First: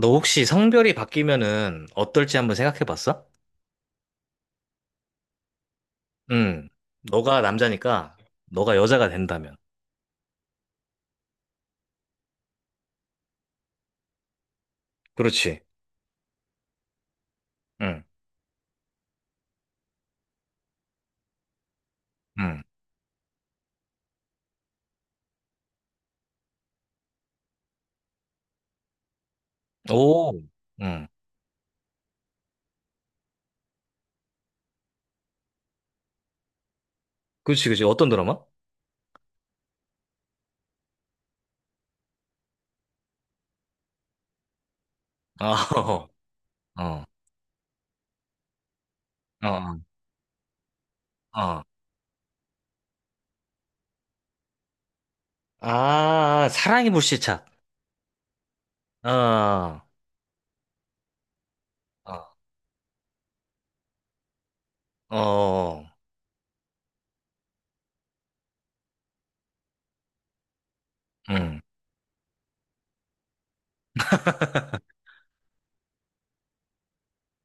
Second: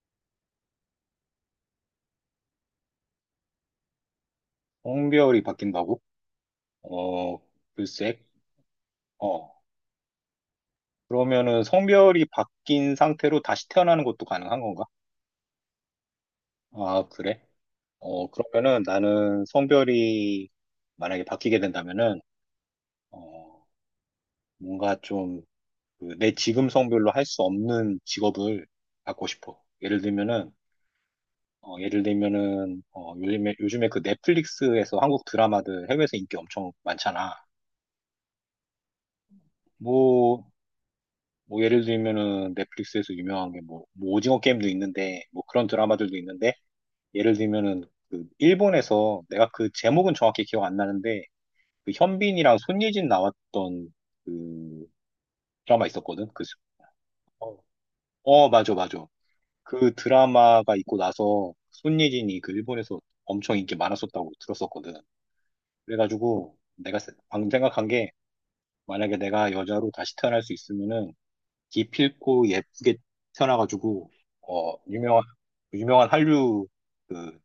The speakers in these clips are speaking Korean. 너 혹시 성별이 바뀌면은 어떨지 한번 생각해 봤어? 성별이 바뀐다고? 응. 어, 너가 남자니까 글쎄. 너가 여자가 어, 된다면. 그러면은 성별이 바뀐 상태로 다시 태어나는 것도 가능한 건가? 그렇지. 아, 그래? 응. 어, 그러면은 나는 성별이 만약에 바뀌게 된다면은, 응. 어, 뭔가 좀, 그, 내 지금 성별로 할 수 없는 직업을 갖고 싶어. 예를 오. 들면은, 응. 어, 예를 들면은, 어, 요즘에 그 넷플릭스에서 한국 드라마들 해외에서 인기 엄청 많잖아. 그렇지, 그렇지. 어떤 드라마? 뭐, 뭐 예를 들면은 넷플릭스에서 유명한 게 뭐, 뭐 오징어 게임도 있는데 뭐 아, 그런 드라마들도 있는데 어. 어. 예를 들면은 그 일본에서 내가 그 어. 제목은 정확히 기억 안 나는데 어. 그 현빈이랑 손예진 나왔던 그 드라마 있었거든. 아, 사랑이 불시착. 어, 어, 맞아 맞아. 어. 그 드라마가 있고 나서 어. 손예진이 그 일본에서 엄청 인기 많았었다고 들었었거든. 어. 그래가지고 내가 방금 생각한 게 만약에 내가 여자로 다시 태어날 수 있으면은 응. 기필코 예쁘게 태어나가지고 어 유명한 유명한 한류 그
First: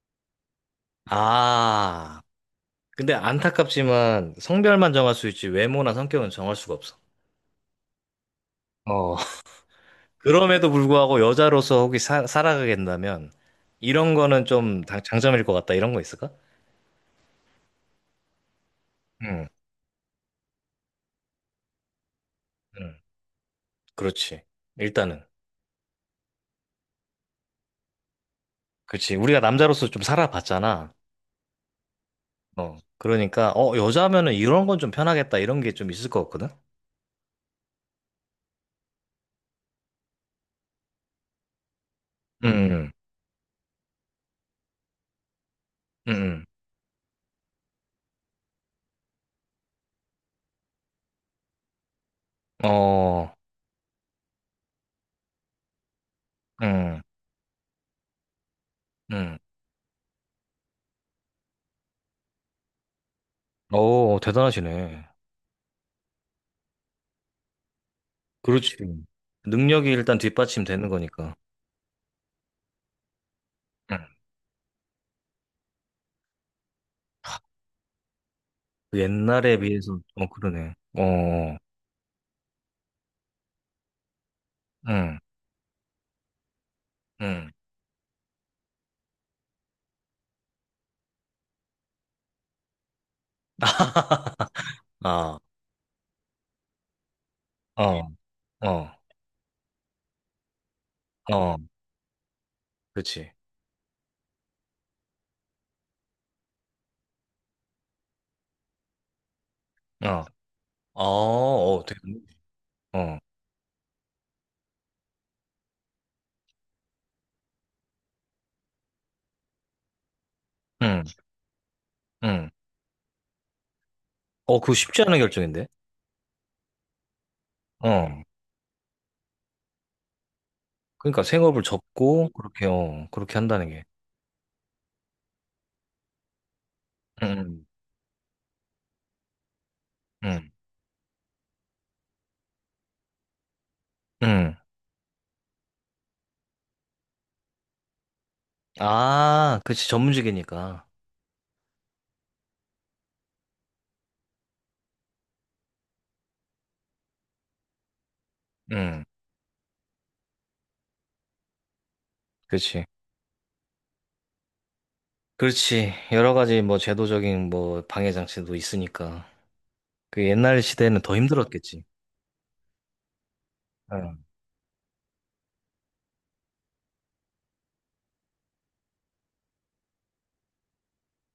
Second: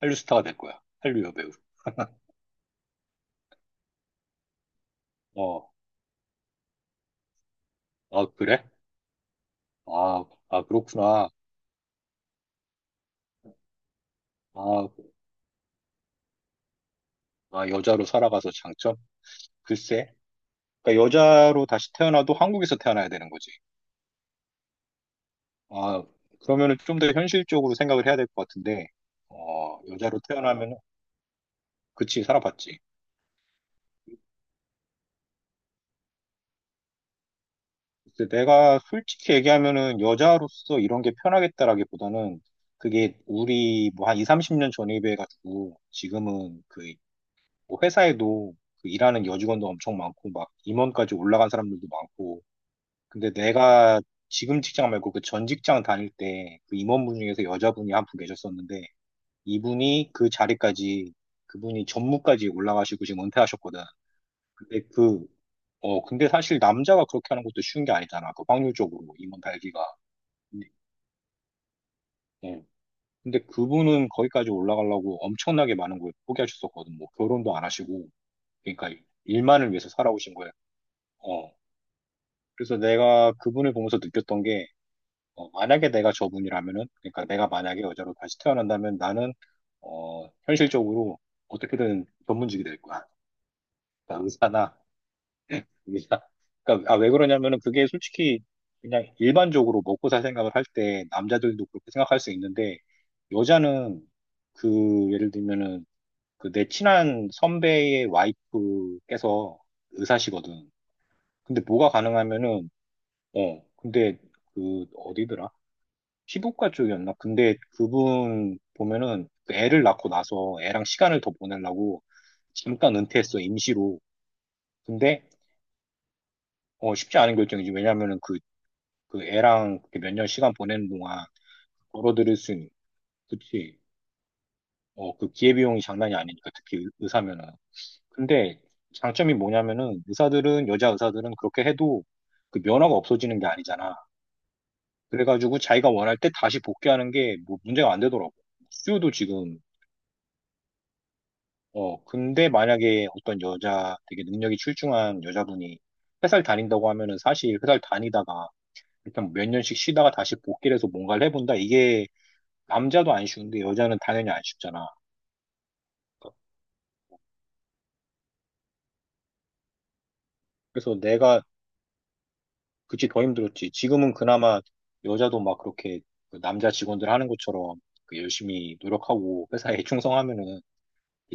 한류 스타가 될 거야. 한류 여배우. 아. 근데 안타깝지만 성별만 정할 수 어, 있지 외모나 성격은 정할 수가 없어. 아 그래. 어. 아 그럼에도 불구하고 그렇구나. 여자로서 혹시 살아가겠다면 이런 거는 좀 아, 장점일 것 같다. 이런 거 있을까? 아 여자로 살아가서 장점. 응, 글쎄, 그러니까 여자로 다시 태어나도 한국에서 응, 태어나야 되는 거지. 그렇지. 일단은. 아, 그러면은 좀 더 현실적으로 생각을 해야 될 것 같은데. 그렇지. 우리가 어, 남자로서 좀 여자로 태어나면 살아봤잖아. 그치 어, 살아봤지. 그러니까 어, 여자면은 이런 건 좀 편하겠다. 이런 게 좀 있을 것 같거든. 글쎄, 내가 솔직히 얘기하면은 여자로서 이런 게 편하겠다라기보다는 응, 그게 우리 뭐 한 2, 30년 전에 비해가지고 응, 지금은 그뭐 회사에도 그 일하는 여직원도 엄청 많고 막 임원까지 올라간 사람들도 많고, 응. 근데 어, 내가 지금 직장 말고 그 전 직장 다닐 때 그 응, 임원분 중에서 여자분이 한 분 계셨었는데 응. 이분이 그 자리까지, 그분이 전무까지 올라가시고 지금 은퇴하셨거든. 오, 근데 대단하시네. 그, 어, 근데 사실 남자가 그렇게 하는 것도 쉬운 게 아니잖아. 그 그렇지. 확률적으로, 임원 달기가. 능력이 일단 뒷받침되는 거니까. 근데 예. 근데 응. 그분은 거기까지 올라가려고 엄청나게 많은 걸 포기하셨었거든. 뭐, 결혼도 안 하시고. 그러니까 그 옛날에 일만을 위해서 비해서 살아오신 거예요. 그러네. 어. 어, 그래서 내가 그분을 보면서 느꼈던 게, 응, 어, 만약에 내가 저분이라면은, 그러니까 내가 응. 만약에 여자로 다시 태어난다면 나는, 어, 현실적으로 어떻게든 전문직이 될 거야. 그러니까 의사나, 아. 이게 다- 그러니까 아, 왜 그러냐면은 그게 어, 솔직히 어, 그냥 일반적으로 먹고 살 생각을 할 때 어, 남자들도 그렇게 생각할 수 있는데 그렇지. 여자는 그 예를 들면은 그 내 친한 선배의 와이프께서 어, 아, 의사시거든. 근데 어, 뭐가 되게, 가능하면은 어, 어 근데 그 어디더라? 피부과 쪽이었나? 근데 그분 보면은 그 애를 낳고 나서 애랑 응, 시간을 더 보내려고 응, 잠깐 은퇴했어, 임시로. 어, 그거 쉽지 않은 근데 결정인데. 어, 쉽지 않은 결정이지. 어. 왜냐면은 그 애랑 몇 년 시간 보내는 그러니까 동안 생업을 접고 벌어들일 수 있는, 그렇게 한다는 특히, 게. 어, 그 기회비용이 장난이 아니니까, 특히 의사면은. 응, 근데 장점이 뭐냐면은 응, 의사들은, 여자 의사들은 그렇게 해도 그 면허가 없어지는 게 아니잖아. 응, 그래가지고 자기가 원할 때 다시 복귀하는 게 뭐 문제가 안 되더라고. 수요도 지금, 아, 그렇지. 전문직이니까. 어, 근데 만약에 어떤 여자, 되게 능력이 출중한 여자분이 회사를 다닌다고 하면은 사실 회사를 다니다가 응, 일단 뭐 몇 년씩 쉬다가 다시 복귀를 해서 뭔가를 해본다. 이게 그렇지. 남자도 안 쉬운데 여자는 당연히 안 쉽잖아. 그렇지. 여러 가지 뭐 제도적인 뭐 방해 장치도 있으니까. 그 옛날 그래서 시대에는 더 내가 힘들었겠지. 그치 더 힘들었지. 지금은 응, 그나마 여자도 막 그렇게 그 남자 직원들 하는 것처럼 그 열심히 노력하고 회사에 충성하면은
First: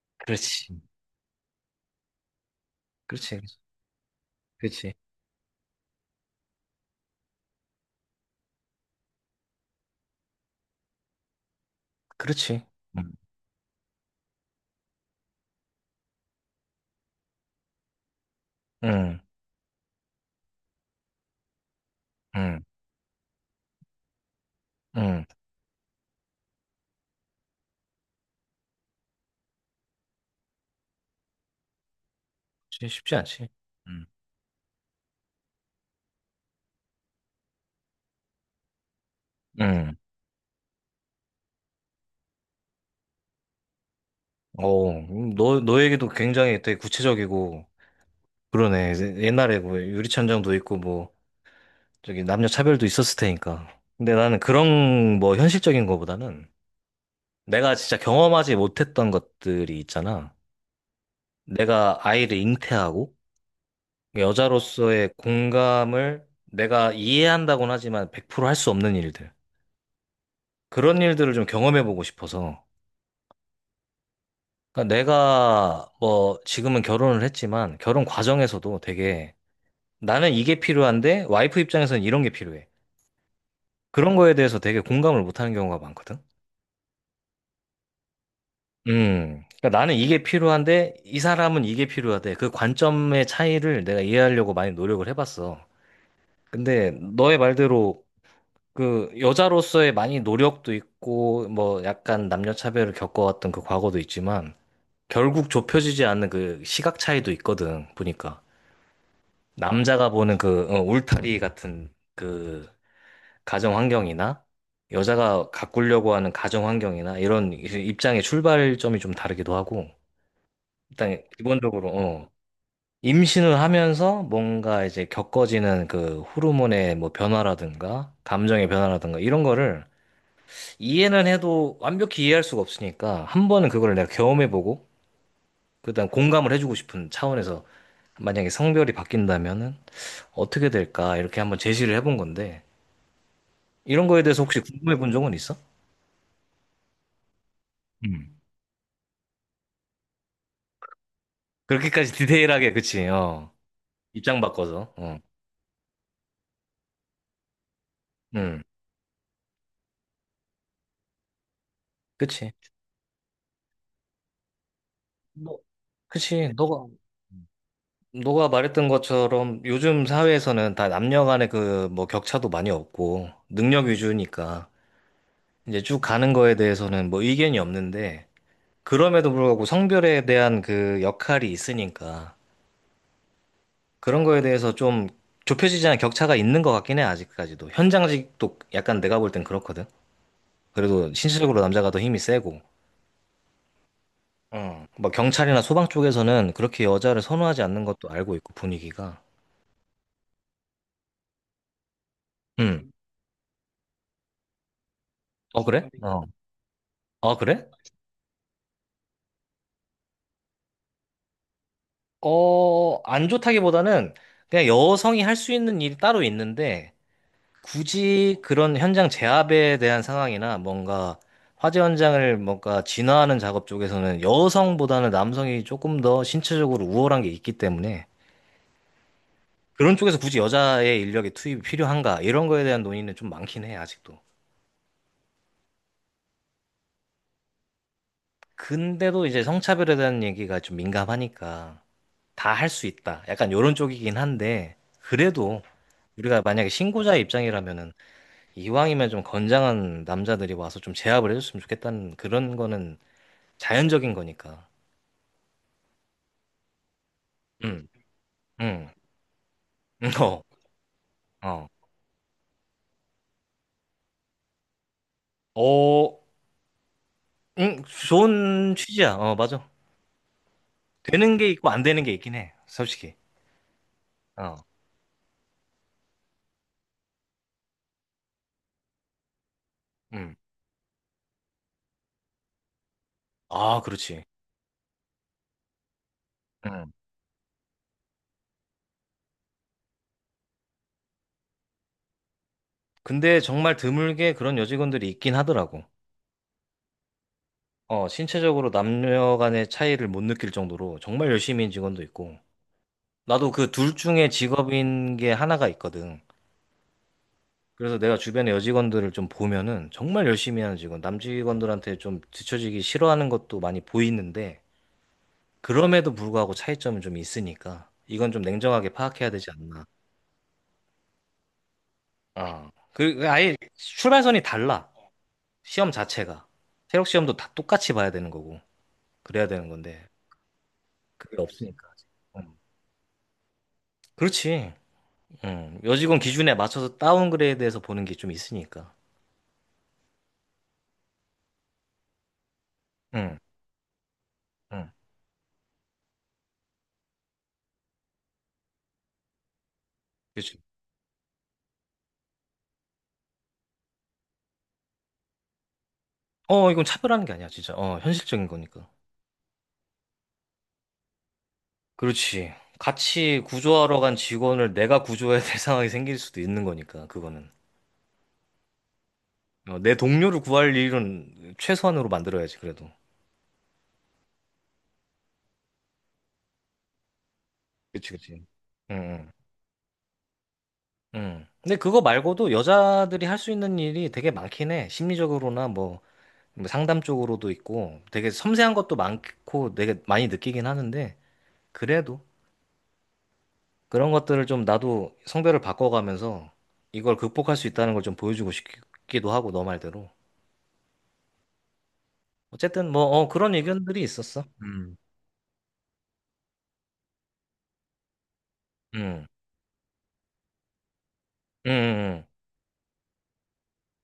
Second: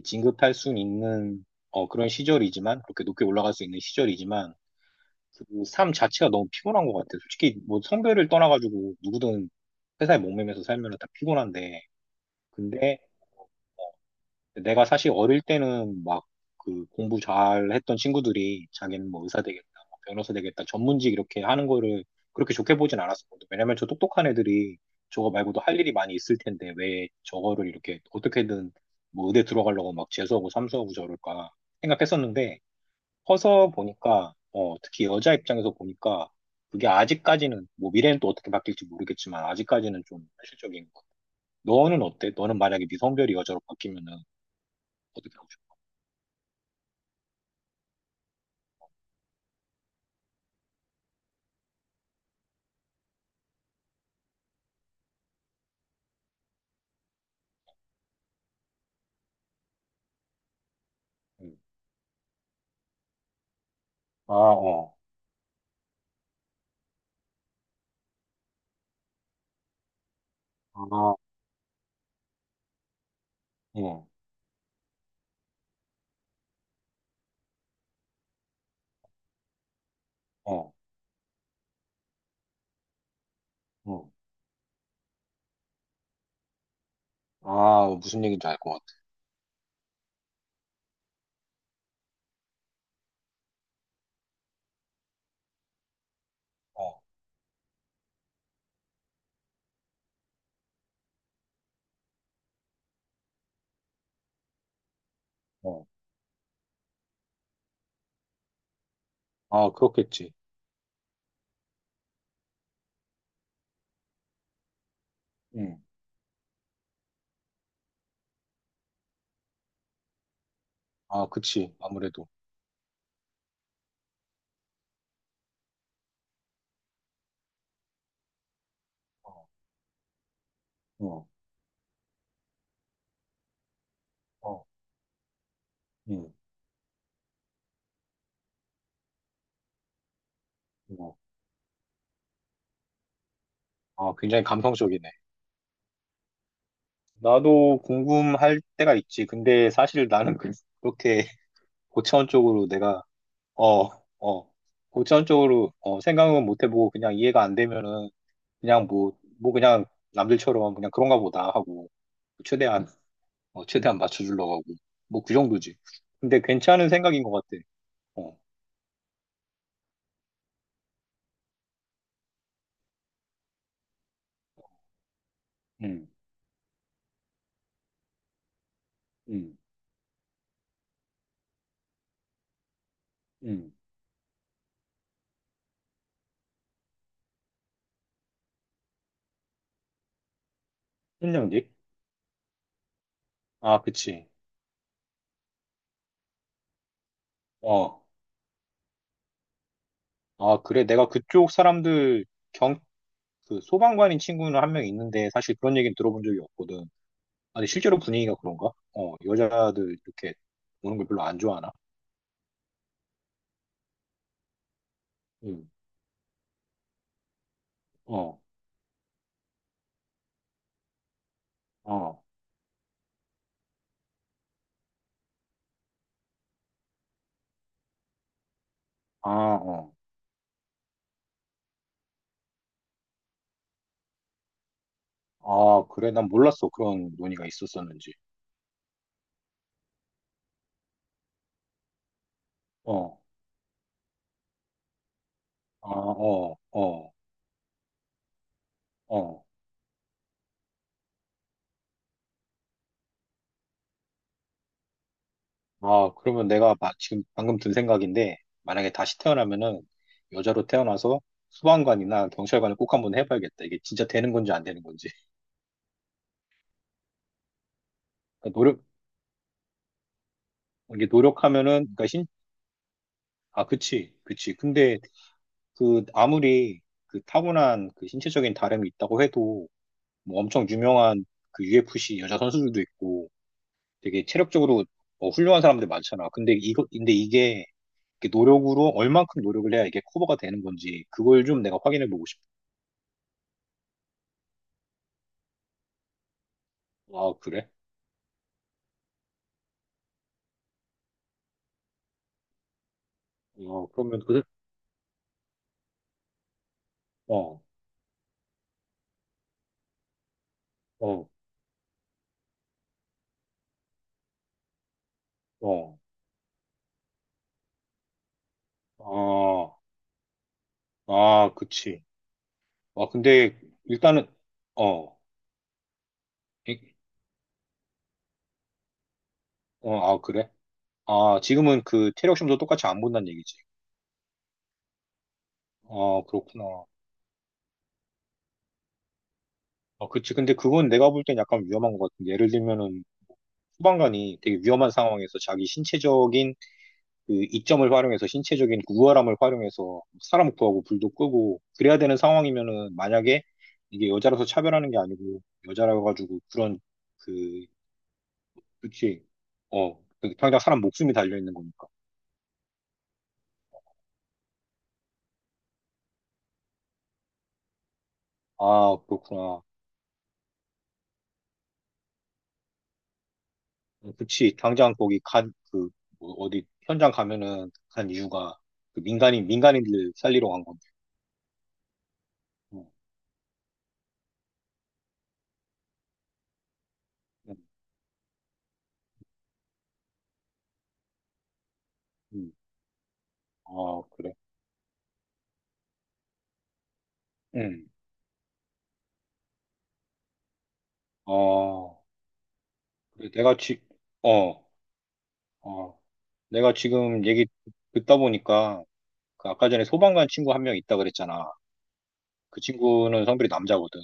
진급할 수 그렇지. 있는, 어, 그런 시절이지만 그렇게 높게 그렇지. 올라갈 수 있는 시절이지만 그렇지. 그 삶 자체가 너무 피곤한 것 같아. 솔직히 뭐 성별을 떠나가지고 누구든 회사에 목매면서 살면은 다 피곤한데 그렇지. 근데 응, 내가 사실 어릴 때는 막 그 공부 잘 했던 친구들이 자기는 응, 뭐 의사 되겠다, 뭐 변호사 되겠다, 전문직 이렇게 하는 거를 그렇게 응, 좋게 보진 않았었거든. 왜냐면 저 똑똑한 애들이 응. 저거 말고도 할 일이 많이 있을 텐데 왜 저거를 이렇게 어떻게든 뭐 의대 들어가려고 막 재수하고 삼수하고 저럴까 생각했었는데 쉽지 않지. 커서 응 보니까 어, 특히 여자 입장에서 보니까 그게 아직까지는 뭐 미래는 또 어떻게 바뀔지 모르겠지만 응. 아직까지는 좀 현실적인 것 같아. 너는 어때? 너는 만약에 미성별이 여자로 바뀌면은 어, 음, 어떻게 하고 너, 싶어? 너 얘기도 굉장히 되게 구체적이고, 그러네. 옛날에 뭐 유리천장도 있고, 뭐, 저기 남녀 차별도 있었을 테니까. 근데 나는 그런 뭐 현실적인 거보다는 내가 진짜 경험하지 못했던 것들이 있잖아. 음. 내가 아이를 잉태하고, 아, 어. 여자로서의 공감을 내가 이해한다곤 하지만 100%할 수 없는 일들. 그런 아, 일들을 좀 경험해보고 싶어서. 어, 그러니까 내가 뭐 지금은 결혼을 했지만 결혼 과정에서도 되게 나는 이게 어, 필요한데 와이프 입장에서는 이런 게 필요해. 어. 그런 거에 대해서 되게 공감을 못하는 경우가 많거든. 아, 무슨 얘기인지 알 것 같아. 그러니까 나는 이게 필요한데 이 사람은 이게 필요하대. 그 관점의 차이를 내가 이해하려고 많이 노력을 해봤어. 근데 어, 너의 말대로 그 여자로서의 많이 노력도 있고 뭐 약간 남녀 차별을 겪어왔던 그 과거도 있지만 결국 어. 좁혀지지 않는 그 시각 차이도 있거든. 보니까 아, 남자가 그렇겠지. 보는 울타리 같은 그 가정 환경이나 여자가 응. 가꾸려고 하는 가정 환경이나 이런 입장의 출발점이 좀 다르기도 하고 일단 아, 그치. 기본적으로 아무래도. 어, 임신을 하면서 뭔가 이제 겪어지는 그 호르몬의 뭐 변화라든가 감정의 변화라든가 이런 어, 거를 이해는 어, 해도 완벽히 이해할 수가 없으니까 한 번은 그걸 내가 어, 경험해보고 그다음 응, 공감을 해주고 싶은 차원에서 만약에 성별이 바뀐다면은 어떻게 어. 될까 이렇게 한번 제시를 해본 건데 이런 아, 거에 대해서 굉장히 혹시 궁금해 감성적이네. 본 적은 있어? 나도 음. 궁금할 때가 있지. 근데 사실 나는 그렇게 그렇게까지 고차원 쪽으로 디테일하게, 내가, 그치, 어. 어, 입장 어, 바꿔서, 어. 고차원 쪽으로, 어, 생각은 못 해보고 그냥 이해가 안 되면은 음, 그냥 뭐 그냥 남들처럼 그냥 그런가 보다 하고 그치. 최대한 어, 최대한 맞춰주려고 하고. 뭐, 그 너, 정도지. 근데 그치, 너가, 괜찮은 생각인 것 같아. 어, 너가 말했던 것처럼 요즘 사회에서는 다 남녀 간의 그 뭐 격차도 많이 없고, 능력 위주니까 이제 쭉 음, 가는 거에 대해서는 뭐 의견이 없는데, 그럼에도 음, 불구하고 성별에 대한 그 역할이 있으니까, 음. 그런 거에 대해서 좀 좁혀지지 않은 격차가 있는 것 같긴 해, 아직까지도. 현장직도 약간 내가 볼 땐 그렇거든. 그래도 1년 신체적으로 뒤? 남자가 더 힘이 세고. 아, 그치. 어, 뭐 경찰이나 소방 쪽에서는 그렇게 여자를 선호하지 않는 어, 것도 알고 있고 분위기가. 아, 그래. 내가 그쪽 사람들 경, 음. 그 소방관인 친구는 한 명 있는데 사실 어 그런 그래? 얘기는 어. 들어본 적이 없거든. 아 아니, 그래? 실제로 분위기가 그런가? 어, 여자들 이렇게 오는 걸 별로 안 좋아하나? 어, 안 좋다기보다는 그냥 여성이 할 수 응, 있는 일이 따로 있는데 굳이 어, 그런 현장 제압에 대한 상황이나 뭔가 화재 어, 현장을 뭔가 진화하는 작업 쪽에서는 여성보다는 남성이 조금 더 신체적으로 우월한 게 있기 때문에 아, 어. 그런 쪽에서 굳이 여자의 인력이 투입이 필요한가 이런 거에 대한 논의는 좀 많긴 해 아직도. 아, 그래. 난 몰랐어. 그런 논의가 있었었는지. 근데도 이제 성차별에 대한 얘기가 좀 민감하니까 다 할 수 어, 있다. 약간 요런 쪽이긴 한데 그래도 아, 우리가 어, 만약에 어, 신고자 의 입장이라면은 이왕이면 좀 어. 건장한 남자들이 와서 좀 제압을 해줬으면 좋겠다는 그런 거는 자연적인 거니까. 아, 그러면 지금 방금 든 응, 생각인데, 응, 만약에 다시 태어나면은 응, 어, 여자로 태어나서 어, 소방관이나 경찰관을 꼭 한번 해봐야겠다. 이게 진짜 되는 건지 안 되는 건지. 어, 응, 그러니까 좋은 노력, 취지야. 어, 맞아. 이게 되는 게 있고 안 노력하면은, 되는 그러니까 게 신, 있긴 해. 솔직히. 아, 그치, 그치. 어, 근데 그 아무리 그 타고난 그 신체적인 다름이 있다고 해도 응. 뭐 엄청 유명한 그 UFC 여자 선수들도 있고 아, 그렇지. 되게 체력적으로 어, 훌륭한 사람들 많잖아. 응. 근데 이게 이렇게 노력으로 얼만큼 노력을 해야 이게 커버가 되는 건지 그걸 좀 내가 확인해 보고 싶어. 근데 정말 드물게 그런 여직원들이 있긴 하더라고. 아, 그래? 어, 신체적으로 남녀 간의 차이를 못 느낄 정도로 정말 열심히 인 직원도 있고, 나도 그 어, 둘 그러면, 중에 그, 직업인 게 하나가 있거든. 어, 그래서 내가 주변에 여직원들을 좀 보면은 정말 열심히 하는 직원, 남 어, 직원들한테 좀 뒤처지기 싫어하는 것도 많이 보이는데, 어, 그럼에도 불구하고 차이점은 좀 있으니까, 이건 좀 냉정하게 파악해야 되지 아, 않나. 아, 그치. 아, 아, 그, 그 아예 근데, 일단은, 출발선이 달라. 어, 시험 자체가. 이- 체력 시험도 다 똑같이 봐야 되는 거고, 그래야 되는 건데, 어, 아, 그래? 아, 그게 지금은 없으니까. 그 체력 음. 시험도 똑같이 안 본다는 얘기지. 그렇지. 여직원 아, 기준에 그렇구나. 맞춰서 다운그레이드해서 보는 게 좀 있으니까. 아, 그치. 근데 그건 내가 볼 땐 약간 위험한 것 같은데. 예를 들면은, 응, 소방관이 되게 위험한 응, 상황에서 자기 신체적인 그 이점을 활용해서 신체적인 우월함을 활용해서 사람 그치. 구하고 불도 끄고 그래야 되는 상황이면은, 만약에 이게 여자라서 차별하는 게 아니고 여자라 가지고 어, 그런 이건 차별하는 게 아니야, 그 진짜. 어, 현실적인 거니까. 그치 어 그 당장 사람 목숨이 달려 있는 거니까. 그렇지. 같이 구조하러 간 직원을 내가 구조해야 될 상황이 생길 수도 있는 거니까, 그거는. 아, 그렇구나. 어, 내 동료를 구할 일은 최소한으로 만들어야지, 그래도. 어, 그치. 당장 거기 간 그 어디 현장 가면은 간 그치, 그치. 이유가 응, 그 응. 민간인들 살리러 간 건데. 응. 근데 그거 말고도 어, 여자들이 할 수 있는 일이 되게 많긴 해. 심리적으로나 뭐, 뭐 상담 쪽으로도 음, 있고, 되게 섬세한 것도 많고, 되게 많이 느끼긴 하는데, 그래도. 음. 아 그런 그래. 것들을 좀 나도 성별을 바꿔가면서 이걸 극복할 수 음. 있다는 걸 좀 보여주고 싶기도 하고, 너 말대로. 아 어쨌든 그래. 그런 내가 지 의견들이 있었어. 어 음. 어, 내가 지금 얘기 듣다 보니까 음, 그 아까 전에 소방관 친구 한 명 있다 그랬잖아. 음, 그 친구는 성별이 남자거든.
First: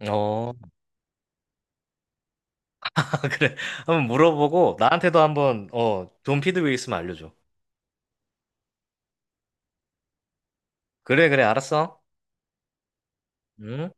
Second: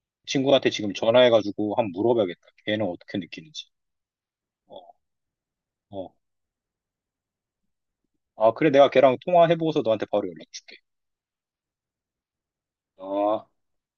그 어, 친구한테 지금 전화해가지고 한번 물어봐야겠다. 걔는 어떻게 그래. 느끼는지. 한번 물어보고 어, 나한테도 한번, 어, 어. 좋은 피드백 있으면 알려줘. 아, 그래, 내가 걔랑 통화해보고서 너한테 바로 연락 줄게. 그래, 그래, 알았어. 어. 음.